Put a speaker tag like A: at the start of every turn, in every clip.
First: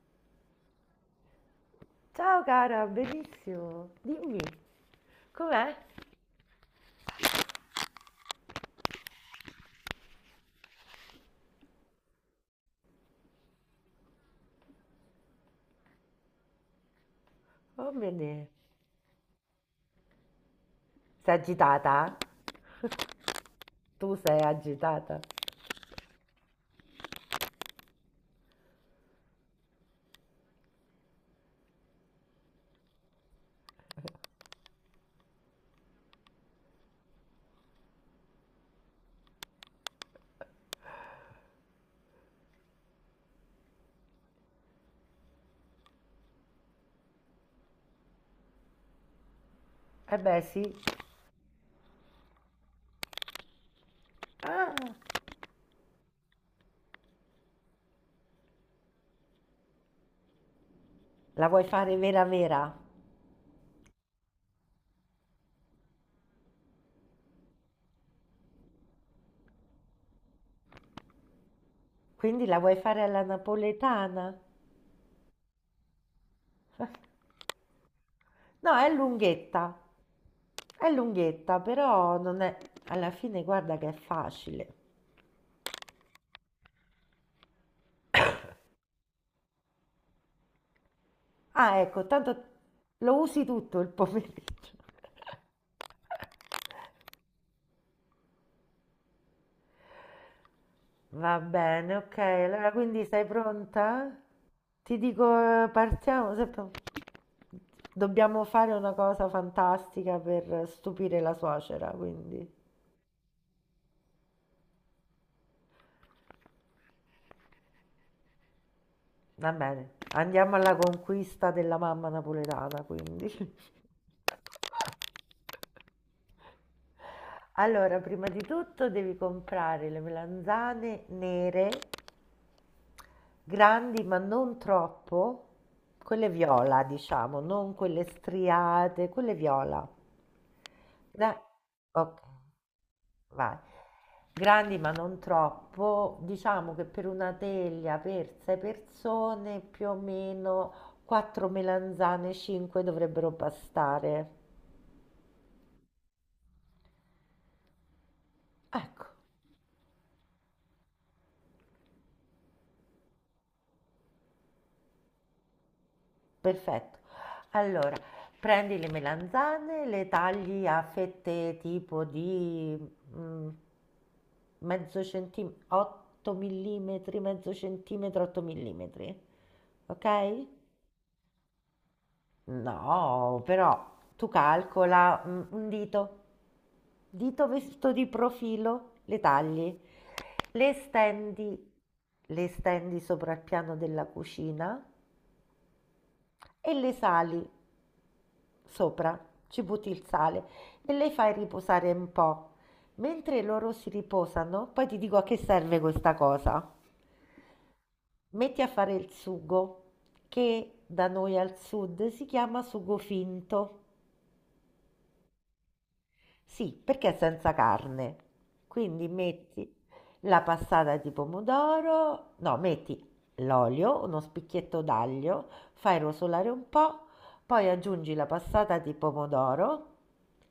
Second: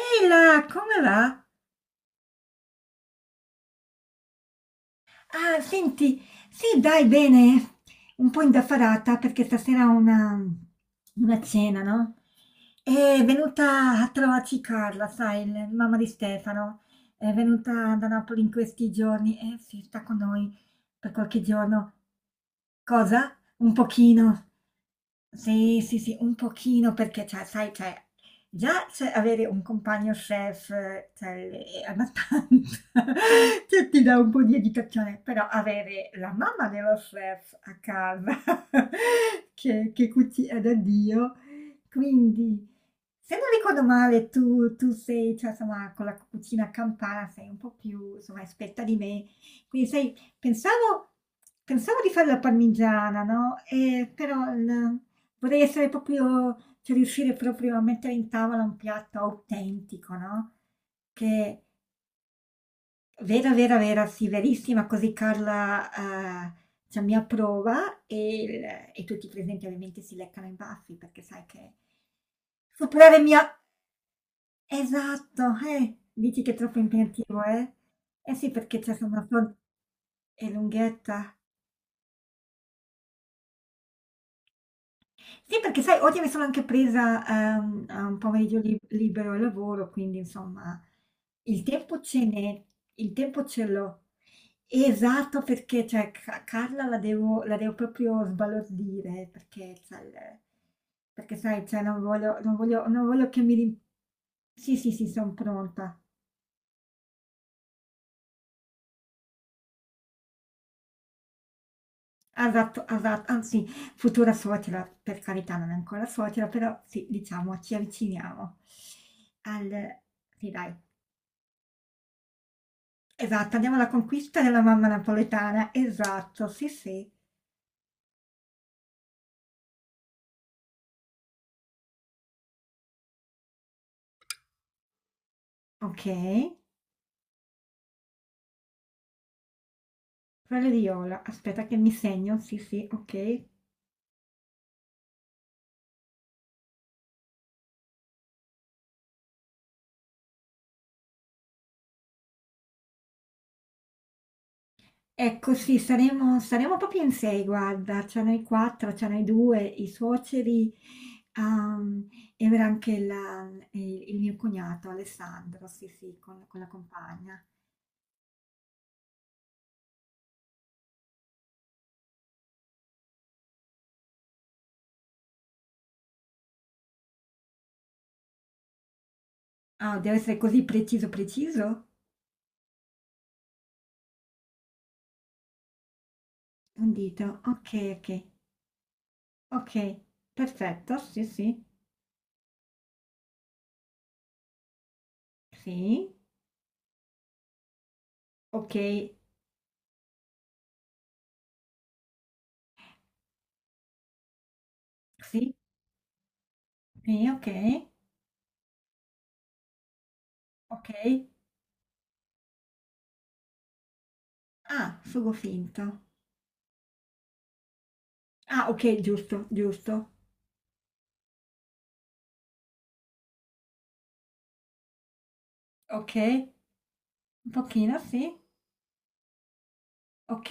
A: Ehi là, come va?
B: Ciao cara, benissimo. Dimmi,
A: Ah,
B: com'è?
A: senti, sì, dai, bene. Un po' indaffarata perché stasera ho una cena, no? È venuta a trovarci Carla, sai, mamma di Stefano. È
B: Va
A: venuta da
B: bene.
A: Napoli in questi giorni e si sta con noi per
B: Sei
A: qualche giorno.
B: agitata?
A: Cosa? Un
B: Tu sei
A: pochino.
B: agitata?
A: Sì, sì, sì, un pochino perché, cioè, sai, cioè, già cioè, avere un compagno chef, cioè, è abbastanza, cioè, ti dà un po' di agitazione, però avere la mamma dello chef a casa che cucina da Dio. Quindi, se non ricordo male, tu sei, cioè, insomma, con la cucina campana sei un po' più, insomma, esperta di me. Quindi, sai,
B: Eh beh, sì.
A: pensavo di fare la parmigiana, no? Però
B: Ah,
A: vorrei essere proprio, cioè, riuscire proprio a mettere in tavola un piatto autentico, no?
B: la
A: Che,
B: vuoi fare vera vera?
A: Vera, vera, vera, sì, verissima, così Carla, cioè mi approva e tutti i presenti ovviamente si leccano i baffi perché sai che
B: Quindi la vuoi fare
A: superare
B: alla
A: mia
B: napoletana?
A: esatto, dici che è troppo impegnativo, eh? Eh sì,
B: No,
A: perché
B: è
A: cioè sono son
B: lunghetta.
A: è
B: È
A: lunghetta.
B: lunghetta, però non è... Alla fine guarda che è facile.
A: Sì, perché sai, oggi mi sono anche presa, a un pomeriggio libero al lavoro, quindi insomma il
B: Ah,
A: tempo
B: ecco,
A: ce
B: tanto
A: n'è, il
B: lo
A: tempo
B: usi
A: ce
B: tutto il
A: l'ho.
B: pomeriggio.
A: Esatto, perché cioè, Carla la devo proprio sbalordire, perché
B: Va
A: sai, cioè,
B: bene,
A: non
B: ok.
A: voglio, non
B: Allora,
A: voglio, non
B: quindi sei
A: voglio che
B: pronta?
A: Sì, sì,
B: Ti
A: sì,
B: dico,
A: sono pronta.
B: partiamo. Dobbiamo fare una cosa fantastica per stupire la suocera, quindi
A: Esatto, esatto, anzi, futura suocera, per carità, non è ancora suocera, però sì, diciamo, ci avviciniamo
B: va bene.
A: al. Sì,
B: Andiamo
A: dai.
B: alla conquista della mamma napoletana, quindi.
A: Esatto, andiamo alla conquista della mamma napoletana, esatto, sì, sì,
B: Allora, prima di tutto devi comprare le melanzane nere, grandi ma non troppo, quelle
A: okay.
B: viola, diciamo, non quelle striate, quelle viola.
A: Quelle di Iola,
B: Da-
A: aspetta che mi
B: ok.
A: segno, sì, sì, okay.
B: Vai. Grandi ma non troppo, diciamo che per una teglia per 6 persone più o meno 4 melanzane, 5 dovrebbero bastare.
A: Ecco sì, saremo proprio in 6 guarda, cioè noi 4,
B: Ecco,
A: cioè noi 2, i suoceri, uhm, e verrà anche la il mio cognato Alessandro, sì, sì, con la
B: perfetto.
A: compagna.
B: Allora, prendi le melanzane, le tagli a fette tipo di mm, mezzo centimetro, 8 mm, mezzo centimetro, 8 mm,
A: Ah,
B: ok?
A: deve essere così preciso, preciso?
B: No, però tu calcola un dito,
A: Un dito,
B: dito
A: okay,
B: visto di
A: okay,
B: profilo, le tagli,
A: okay,
B: le
A: perfetto, sì, sì,
B: stendi, le stendi sopra il piano della cucina
A: sì,
B: e le sali
A: okay,
B: sopra, ci butti il sale e le fai riposare un po'. Mentre loro si riposano, poi ti dico a che
A: sì.
B: serve questa cosa.
A: Sì, ok,
B: Metti a fare il sugo, che
A: ok.
B: da noi al sud si chiama sugo finto.
A: Ah, sugo finto.
B: Sì, perché è senza carne.
A: Ah, ok,
B: Quindi
A: giusto,
B: metti
A: giusto.
B: la passata di pomodoro, no, metti l'olio, uno spicchietto d'aglio, fai
A: Ok,
B: rosolare un
A: un
B: po', poi
A: pochino,
B: aggiungi la
A: sì.
B: passata di pomodoro
A: Ok,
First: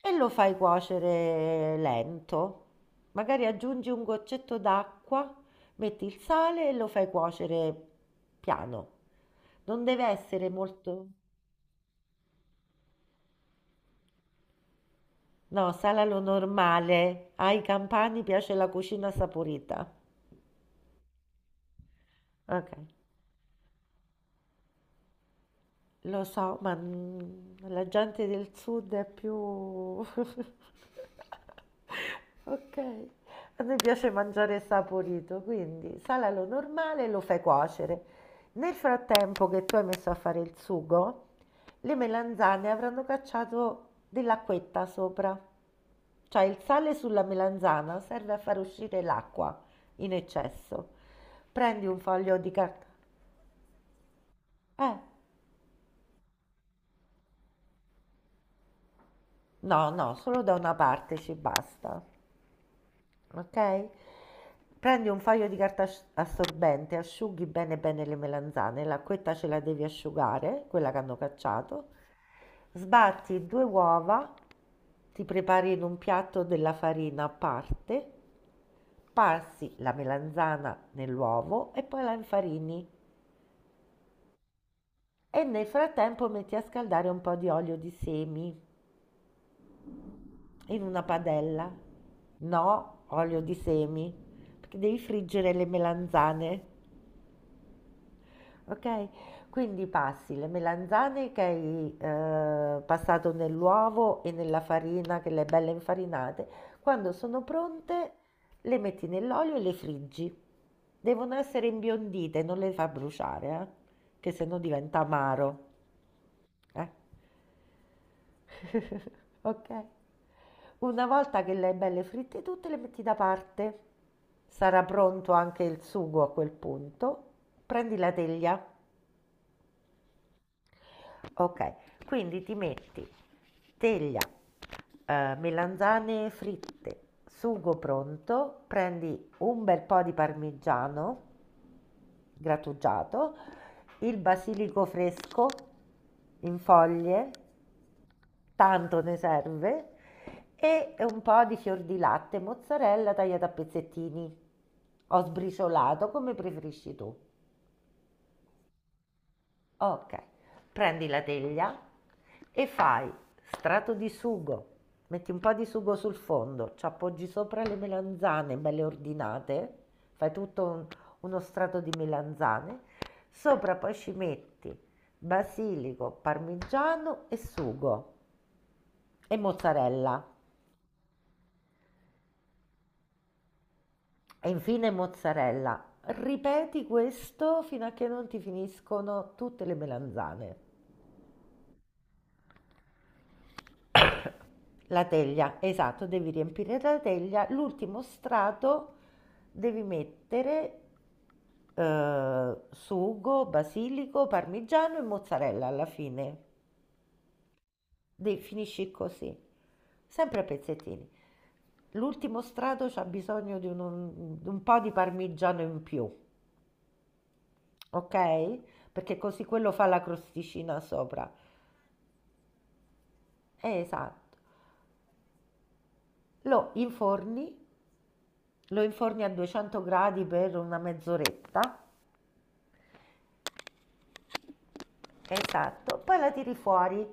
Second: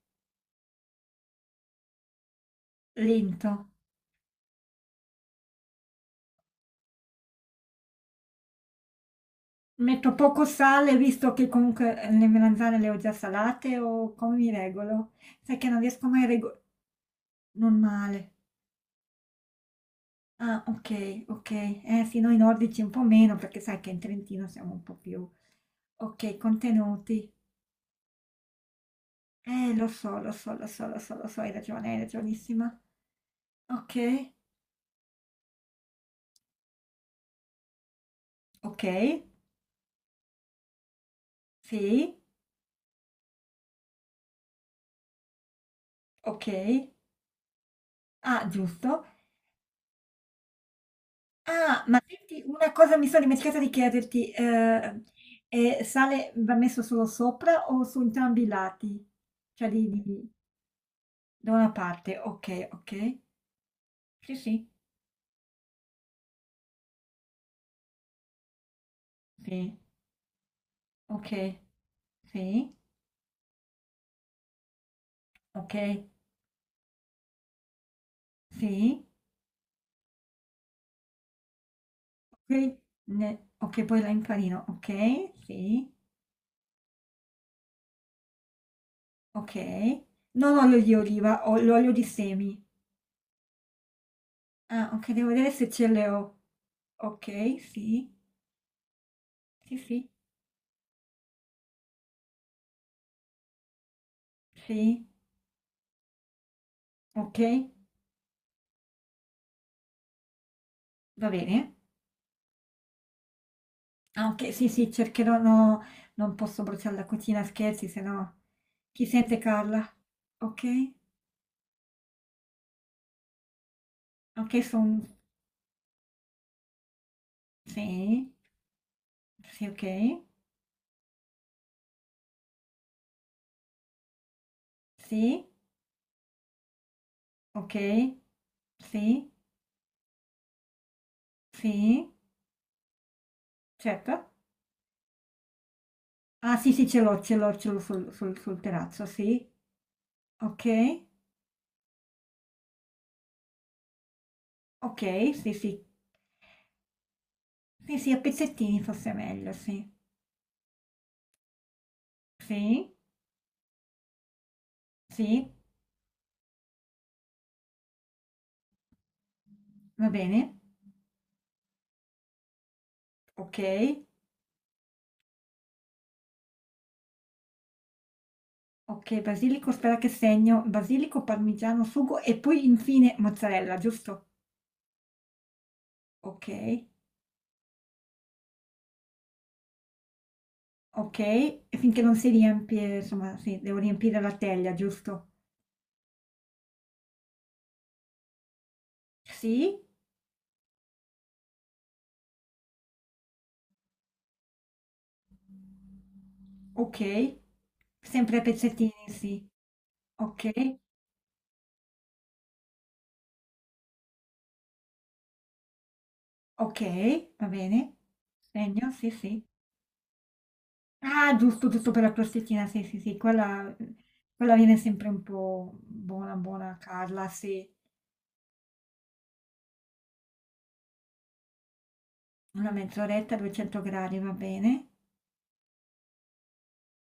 B: e lo fai cuocere lento. Magari
A: lento.
B: aggiungi un goccetto d'acqua, metti il sale e lo fai cuocere piano. Non deve
A: Metto poco
B: essere
A: sale,
B: molto...
A: visto che comunque le melanzane le ho già salate, o come mi regolo? Sai che
B: No,
A: non riesco
B: salalo
A: mai a regolare.
B: normale. Ai
A: Non
B: campani
A: male.
B: piace la cucina saporita.
A: Ah, ok, ok. Eh sì, noi nordici
B: Okay.
A: un po' meno, perché sai che in Trentino siamo un po' più.
B: Lo
A: Ok,
B: so, ma
A: contenuti.
B: la gente del sud è
A: Lo
B: più...
A: so, lo so, lo so, lo so, lo so, hai ragione, hai
B: Ok,
A: ragionissima.
B: a noi piace
A: Ok,
B: mangiare saporito, quindi sala lo normale e lo fai cuocere. Nel
A: okay,
B: frattempo che tu hai messo a fare il sugo, le
A: sì,
B: melanzane avranno cacciato dell'acquetta sopra. Cioè il
A: okay.
B: sale sulla melanzana serve a
A: Ah,
B: far uscire
A: giusto.
B: l'acqua in eccesso.
A: Ah,
B: Prendi un
A: ma
B: foglio
A: senti
B: di
A: una
B: carta.
A: cosa mi sono dimenticata di chiederti,
B: Eh.
A: sale va messo solo sopra o su entrambi i lati? Cioè
B: No, no,
A: di
B: solo da una parte ci
A: da una
B: basta,
A: parte, okay, okay.
B: ok?
A: Sì, sì,
B: Prendi un foglio di carta assorbente, asciughi bene bene le melanzane, l'acquetta ce la
A: sì,
B: devi asciugare, quella che hanno
A: okay,
B: cacciato.
A: sì,
B: Sbatti due uova, ti prepari in un
A: okay,
B: piatto della farina a parte,
A: sì,
B: passi la melanzana nell'uovo e poi la
A: okay,
B: infarini.
A: ne okay, poi la infarina, okay,
B: E
A: sì,
B: nel frattempo metti a scaldare un po' di olio di semi
A: okay. Non olio
B: in
A: di
B: una
A: oliva, ho
B: padella.
A: l'olio di semi.
B: No, olio di semi, perché
A: Ah,
B: devi
A: okay, devo vedere
B: friggere le
A: se ce le ho.
B: melanzane,
A: Okay, sì.
B: ok?
A: Sì,
B: Quindi
A: sì,
B: passi le melanzane che hai passato nell'uovo e nella
A: sì,
B: farina, che le hai belle infarinate. Quando
A: ok,
B: sono pronte, le metti nell'olio e le friggi.
A: va
B: Devono essere
A: bene.
B: imbiondite, non le fa bruciare, eh?
A: Ah,
B: Che se
A: ok,
B: no
A: sì, sì,
B: diventa
A: cercherò,
B: amaro.
A: no, non posso
B: Eh?
A: bruciare la cucina, scherzi, se no chi sente
B: Ok.
A: Carla? Ok,
B: Una volta che le hai belle fritte tutte, le metti da parte.
A: ok,
B: Sarà
A: sono.
B: pronto anche il sugo a quel punto. Prendi la
A: Sì,
B: teglia.
A: sì, ok,
B: Ok, quindi ti metti teglia,
A: sì,
B: melanzane fritte,
A: ok,
B: sugo pronto,
A: sì,
B: prendi un bel po' di parmigiano
A: sì,
B: grattugiato, il
A: certo.
B: basilico fresco
A: Ah,
B: in
A: sì, sì, ce l'ho,
B: foglie,
A: ce l'ho, ce l'ho sul
B: tanto
A: terrazzo,
B: ne
A: sì,
B: serve, e
A: ok,
B: un po' di fior di latte, mozzarella tagliata a pezzettini o
A: ok, sì, sì,
B: sbriciolato, come preferisci tu.
A: sì, sì, a pezzettini forse è meglio, sì,
B: Ok, prendi la teglia e
A: sì,
B: fai strato di sugo, metti un
A: sì,
B: po' di sugo sul fondo, ci appoggi sopra le melanzane belle ordinate,
A: va
B: fai
A: bene,
B: tutto uno strato di melanzane,
A: ok.
B: sopra poi ci metti basilico, parmigiano e sugo
A: Ok,
B: e
A: basilico, aspetta che
B: mozzarella
A: segno, basilico, parmigiano, sugo e poi infine mozzarella, giusto?
B: e infine mozzarella.
A: Ok,
B: Ripeti questo fino a che non ti finiscono tutte le melanzane.
A: ok, e finché non si riempie, insomma, sì, devo riempire la teglia,
B: La
A: giusto?
B: teglia, esatto, devi riempire la teglia. L'ultimo strato
A: Sì,
B: devi mettere sugo, basilico, parmigiano e mozzarella alla fine.
A: ok,
B: De-
A: sempre a
B: finisci
A: pezzettini,
B: così,
A: sì.
B: sempre a
A: Ok,
B: pezzettini. L'ultimo strato c'ha bisogno di un po' di parmigiano in più,
A: ok, va bene.
B: ok?
A: Segno, sì,
B: Perché
A: sì.
B: così quello fa la crosticina sopra.
A: Ah, giusto, giusto per la crostettina, sì, sì, sì, quella,
B: Esatto.
A: quella viene sempre un po' buona,
B: Lo
A: buona, Carla,
B: inforni,
A: sì.
B: lo inforni a 200 gradi per una mezz'oretta.
A: Una mezz'oretta, 200 gradi, va bene.
B: Esatto, poi la tiri fuori.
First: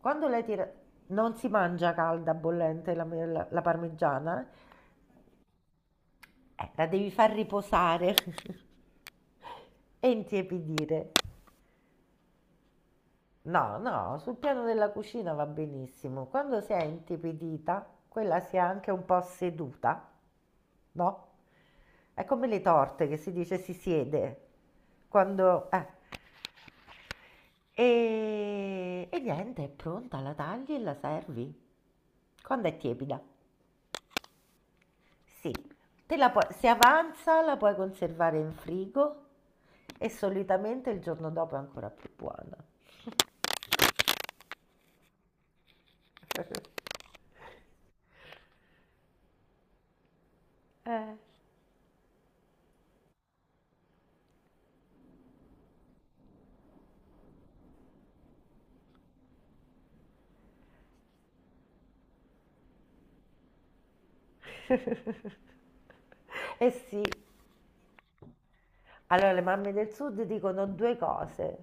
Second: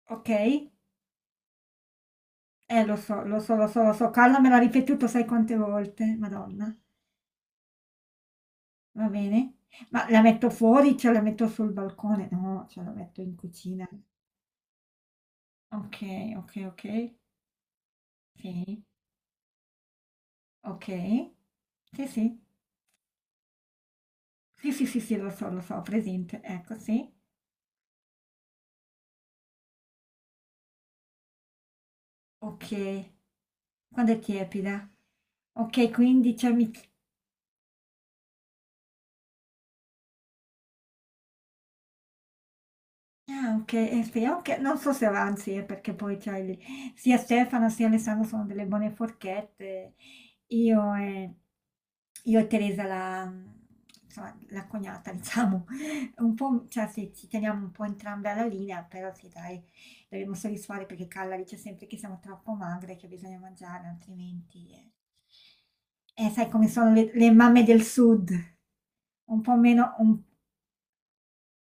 A: Ok.
B: Non si mangia calda, bollente
A: Lo
B: la,
A: so, lo
B: la-
A: so,
B: la
A: lo so, lo so. Carla
B: parmigiana,
A: me l'ha ripetuto sai quante volte, Madonna.
B: la devi far riposare
A: Va bene. Ma
B: e
A: la metto fuori,
B: intiepidire.
A: cioè la metto sul balcone? No, cioè la metto in
B: No,
A: cucina.
B: no, sul piano della cucina va benissimo.
A: Okay,
B: Quando
A: okay,
B: si è
A: okay.
B: intiepidita, quella si è
A: Sì,
B: anche un po' seduta, no?
A: okay. Sì,
B: È
A: sì.
B: come le torte che si dice si siede.
A: Sì, sì, sì, sì, lo
B: Quando...
A: so, ho
B: eh,
A: presente. Ecco, sì.
B: e niente, è pronta, la tagli e la servi. Quando è
A: Okay.
B: tiepida.
A: Quando è tiepida.
B: Sì.
A: Okay, quindi cioè
B: Se
A: mi.
B: avanza, la puoi conservare in frigo e solitamente il giorno dopo è ancora più buona.
A: Ah okay, e speriamo che non so se avanzi, perché poi c'hai lì sia Stefano sia Alessandro sono delle buone forchette. Io
B: Eh.
A: e io e Teresa, la, insomma, la cognata diciamo, un po' cioè sì, ci teniamo un po' entrambe alla linea, però sì dai, dovremmo soddisfare perché Carla dice sempre che siamo troppo magre, e che bisogna mangiare altrimenti. Sai come
B: Eh
A: sono
B: sì,
A: le mamme del sud,
B: allora
A: un
B: le
A: po'
B: mamme del
A: meno un
B: sud dicono due cose,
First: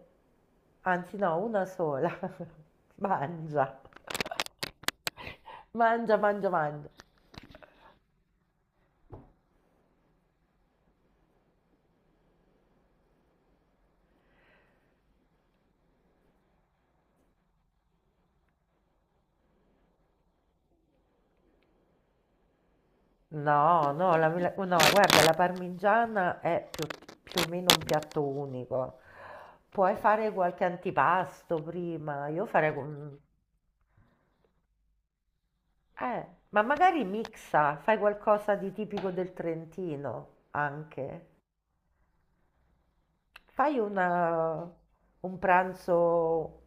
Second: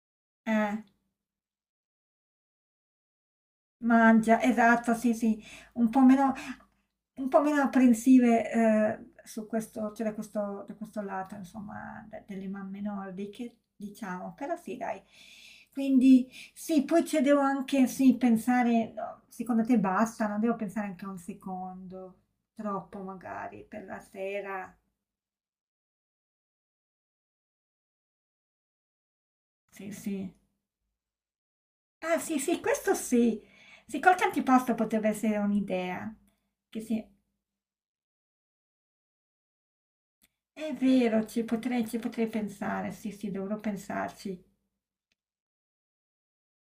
A: eh.
B: anzi no, una sola. Mangia,
A: Mangia, esatto, sì, sì, un po'
B: mangia,
A: meno,
B: mangia, mangia.
A: un po' meno apprensive su questo, cioè da questo lato, insomma, delle mamme nordiche, diciamo, però sì, dai. Quindi sì, poi ci devo anche, sì, pensare, no, secondo te basta, non devo pensare anche a un secondo, troppo magari, per
B: No,
A: la
B: no,
A: sera.
B: no, guarda, la parmigiana è più o meno un piatto unico.
A: Sì,
B: Puoi fare
A: sì.
B: qualche antipasto
A: Ah,
B: prima.
A: sì, sì, questo sì. Sì, qualche antipasto potrebbe essere un'idea.
B: Ma
A: Che sì.
B: magari mixa, fai qualcosa di tipico del Trentino
A: È vero,
B: anche.
A: ci potrei pensare, sì, sì, dovrò
B: Fai
A: pensarci.
B: un pranzo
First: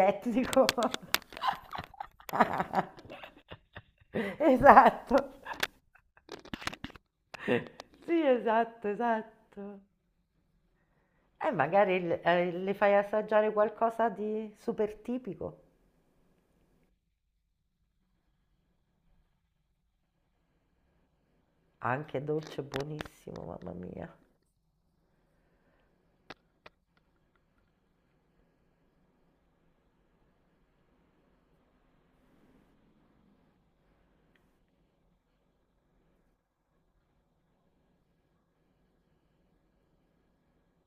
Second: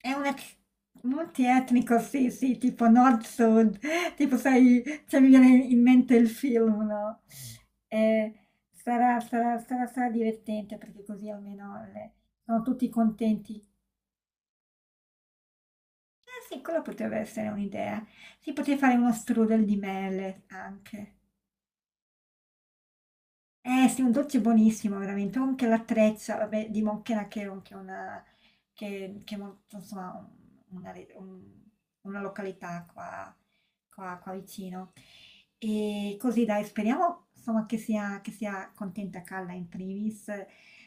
A: È un ex- multietnico, sì, sì, tipo nord-sud, tipo sai,
B: Esatto,
A: cioè mi viene in mente il film, no?
B: sì,
A: Eh,
B: esatto,
A: sarà, sarà,
B: esatto.
A: sarà, sarà divertente perché così
B: E
A: almeno
B: magari le eh,
A: sono
B: le
A: tutti
B: fai assaggiare
A: contenti.
B: qualcosa di super tipico,
A: Eh sì, quella potrebbe essere un'idea. Si poteva fare uno strudel di mele anche.
B: anche dolce, buonissimo, mamma
A: Eh sì, un
B: mia.
A: dolce buonissimo veramente, con anche l'attrezza, vabbè, di Monchena che è molto, insomma, una località qua, qua vicino. E così dai, speriamo insomma, che sia contenta Calla in primis.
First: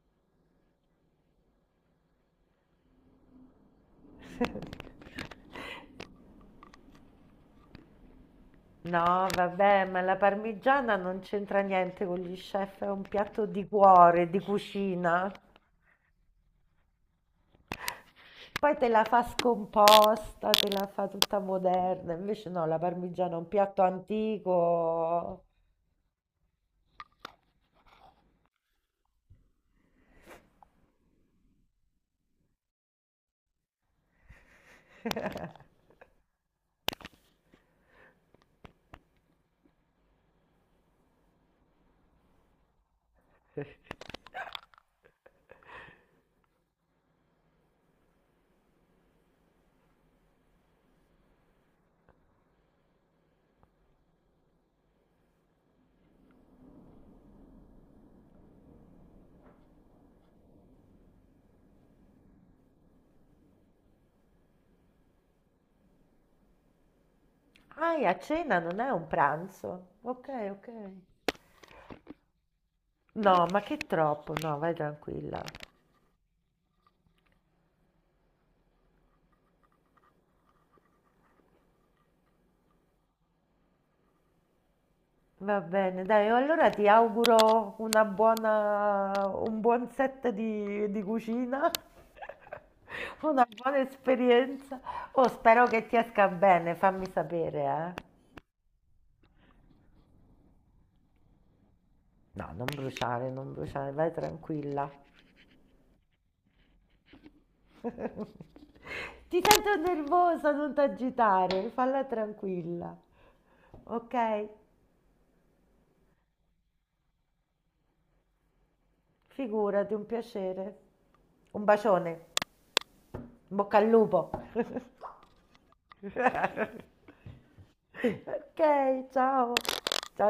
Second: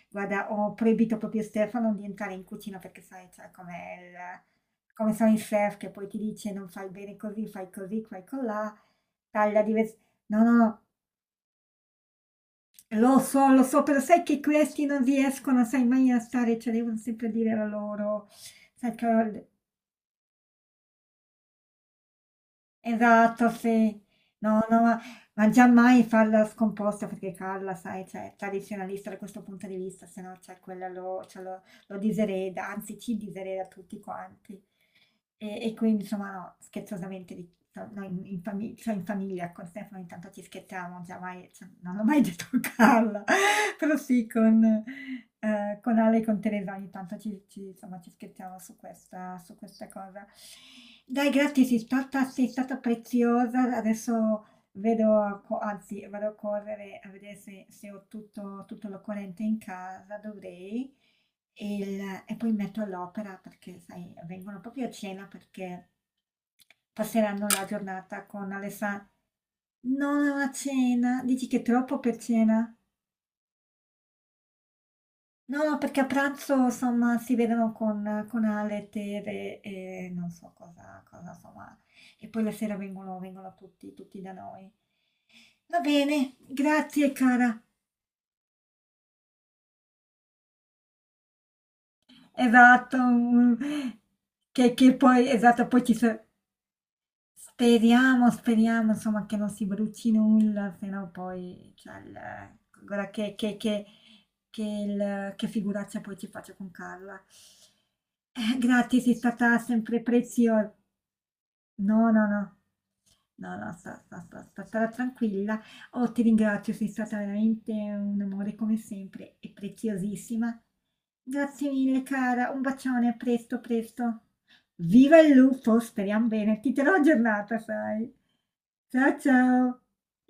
A: Guarda, ho proibito proprio a Stefano di entrare in cucina perché sai, cioè, il- come sono i chef che poi ti dice non fai bene così, fai colà,
B: No,
A: taglia
B: vabbè, ma
A: diversamente.
B: la
A: No, no, no.
B: parmigiana non c'entra niente con gli chef, è un piatto
A: Lo
B: di
A: so, però sai
B: cuore,
A: che
B: di
A: questi non
B: cucina.
A: riescono, sai, mai a stare, cioè devono sempre dire la loro.
B: Poi te
A: Sai
B: la fa
A: che-
B: scomposta, te la fa tutta moderna. Invece no, la parmigiana è un
A: Esatto,
B: piatto
A: sì. No, no, ma,
B: antico.
A: ma già mai farla scomposta perché Carla, sai, cioè, è tradizionalista da questo punto di vista, se no, cioè, quella cioè, lo disereda, anzi ci disereda tutti quanti. E, e quindi, insomma, no, scherzosamente, no, noi cioè, in famiglia con Stefano intanto ci scherziamo, già mai, cioè, non ho mai detto a Carla. Però sì, con Ale e con Teresa ogni tanto ci insomma, ci scherziamo su questa cosa. Dai, grazie, sei stata preziosa. Adesso vedo a co anzi, vado a correre a vedere se ho tutto l'occorrente in casa, dovrei, e il e poi mi metto all'opera perché, sai, vengono proprio a cena perché passeranno la
B: Ah, e a
A: giornata con
B: cena non è
A: Alessa.
B: un pranzo.
A: No,
B: Ok,
A: è una
B: ok.
A: cena. Dici che è troppo per cena?
B: No, ma che troppo, no, vai tranquilla.
A: No, no, perché a pranzo, insomma, si vedono con Ale, Tere e non so cosa, cosa, insomma. E poi la sera vengono tutti, tutti da noi.
B: Va
A: Va
B: bene, dai,
A: bene,
B: allora ti
A: grazie cara.
B: auguro un buon set di cucina,
A: Esatto.
B: una buona
A: Che,
B: esperienza.
A: che
B: Oh,
A: poi, esatto,
B: spero
A: poi
B: che
A: ci
B: ti
A: sa-
B: esca bene, fammi sapere, eh.
A: Speriamo, speriamo, insomma, che non si bruci nulla, se no poi, cioè,
B: No, non
A: guarda
B: bruciare,
A: che,
B: non
A: che, che,
B: bruciare, vai
A: che,
B: tranquilla.
A: il- che figuraccia poi ci faccio con Carla. Grazie, sei
B: Ti
A: stata
B: sento
A: sempre
B: nervosa, non
A: preziosa.
B: t'agitare, falla
A: No, no, no.
B: tranquilla.
A: No, no, sta sta sta
B: Ok?
A: sta stare tranquilla. Oh, ti ringrazio, sei stata veramente un amore come sempre e
B: Figurati, un
A: preziosissima.
B: piacere. Un
A: Grazie mille,
B: bacione,
A: cara. Un bacione, a
B: in
A: presto,
B: bocca al
A: presto.
B: lupo.
A: Viva il lupo, speriamo bene. Ti terrò aggiornata, sai.
B: Ok,
A: Ciao,
B: ciao.
A: ciao.